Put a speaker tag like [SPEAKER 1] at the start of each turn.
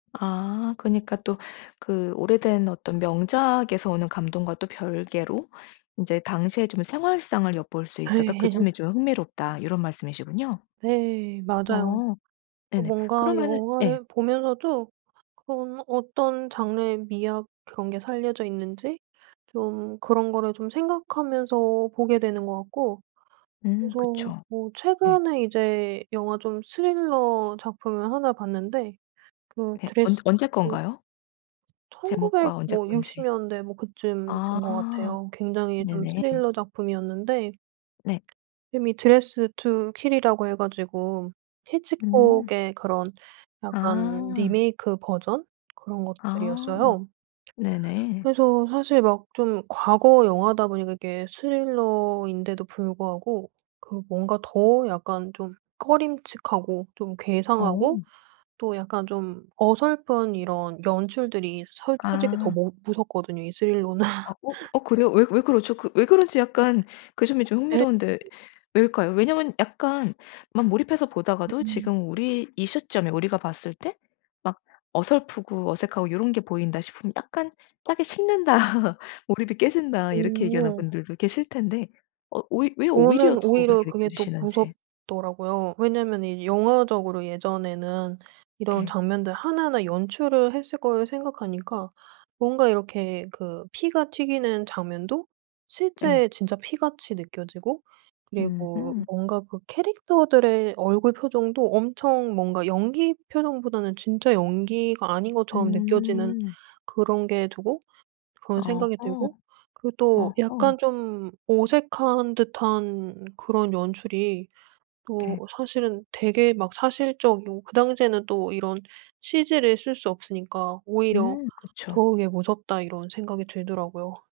[SPEAKER 1] 아 그니까 또 그 오래된 어떤 명작에서 오는 감동과 또 별개로 인제 당시에 좀 생활상을 엿볼 수 있어서 그 점이
[SPEAKER 2] 예.
[SPEAKER 1] 좀 흥미롭다 요런 말씀이시군요?
[SPEAKER 2] 네. 맞아요.
[SPEAKER 1] 아.
[SPEAKER 2] 어
[SPEAKER 1] 네네.
[SPEAKER 2] 뭔가
[SPEAKER 1] 그러면은 예.
[SPEAKER 2] 영화를 보면서도 아 그런 어떤 장르의 미학 그런 게 살려져 있는지 좀 그런 거를 좀 생각하면서 보게 되는 것 같고
[SPEAKER 1] 음
[SPEAKER 2] 그래서
[SPEAKER 1] 그쵸.
[SPEAKER 2] 뭐
[SPEAKER 1] 네.
[SPEAKER 2] 최근에 이제 영화 좀 스릴러 작품을 하나 봤는데 그
[SPEAKER 1] 네. 언제
[SPEAKER 2] 드레스드
[SPEAKER 1] 언제
[SPEAKER 2] 투
[SPEAKER 1] 건가요?
[SPEAKER 2] 1900
[SPEAKER 1] 제목과 언제
[SPEAKER 2] 뭐 60
[SPEAKER 1] 건지.
[SPEAKER 2] 년대 뭐 그쯤 된 것
[SPEAKER 1] 아.
[SPEAKER 2] 같아요. 굉장히 좀
[SPEAKER 1] 네네.
[SPEAKER 2] 스릴러 작품이었는데
[SPEAKER 1] 네.
[SPEAKER 2] 이름이 드레스드 투 킬이라고 해 가지고
[SPEAKER 1] 음.
[SPEAKER 2] 히치콕의 그런 약간
[SPEAKER 1] 아.
[SPEAKER 2] 리메이크 버전? 그런
[SPEAKER 1] 아
[SPEAKER 2] 것들이었어요.
[SPEAKER 1] 네네.
[SPEAKER 2] 그래서 사실 막 좀 과거 영화다 보니까 이게 스릴러인데도 불구하고 그 뭔가 더 약간 좀 꺼림칙하고 좀 괴상하고
[SPEAKER 1] 어.
[SPEAKER 2] 또 약간 좀 어설픈 이런 연출들이 서 솔직히 더
[SPEAKER 1] 아.
[SPEAKER 2] 모 무섭거든요 이 스릴러는.
[SPEAKER 1] 아어? 어 그래요? 왜 왜 그러죠? 그 왜 그런지 약간 그 점이 좀
[SPEAKER 2] 예.
[SPEAKER 1] 흥미로운데 왜일까요? 왜냐하면 약간 막 몰입해서 보다가도
[SPEAKER 2] 음.
[SPEAKER 1] 지금 우리 이 시점에 우리가 봤을 때 막 어설프고 어색하고 요런 게 보인다 싶으면 약간 "짜게 식는다. 몰입이 깨진다." 이렇게 얘기하는
[SPEAKER 2] 오.
[SPEAKER 1] 분들도 계실 텐데 어 왜 왜 오히려
[SPEAKER 2] 저는
[SPEAKER 1] 더
[SPEAKER 2] 오히려
[SPEAKER 1] 그렇게
[SPEAKER 2] 그게 더
[SPEAKER 1] 느껴지시는지.
[SPEAKER 2] 무섭더라고요. 왜냐하면은 이 영화적으로 예전에는 이런
[SPEAKER 1] 예.
[SPEAKER 2] 장면들 하나하나 연출을 했을 걸 생각하니까 뭔가 이렇게 그 피가 튀기는 장면도
[SPEAKER 1] 예.
[SPEAKER 2] 실제 진짜 피같이 느껴지고 그리고
[SPEAKER 1] 으흠.
[SPEAKER 2] 뭔가 그 캐릭터들의 얼굴 표정도 엄청 뭔가 연기 표정보다는 진짜 연기가 아닌 것처럼 느껴지는
[SPEAKER 1] 음.
[SPEAKER 2] 그런 게 두고 그런 생각이
[SPEAKER 1] 어허.
[SPEAKER 2] 들고 그리고 또
[SPEAKER 1] 어허.
[SPEAKER 2] 약간 좀 어색한 듯한 그런 연출이 또
[SPEAKER 1] 예.
[SPEAKER 2] 사실은 되게 막 사실적이고 그 당시에는 또 이런 CG를 쓸 수 없으니까 오히려
[SPEAKER 1] 음. 그쵸.
[SPEAKER 2] 더욱에 '무섭다.' 이런 생각이 들더라고요.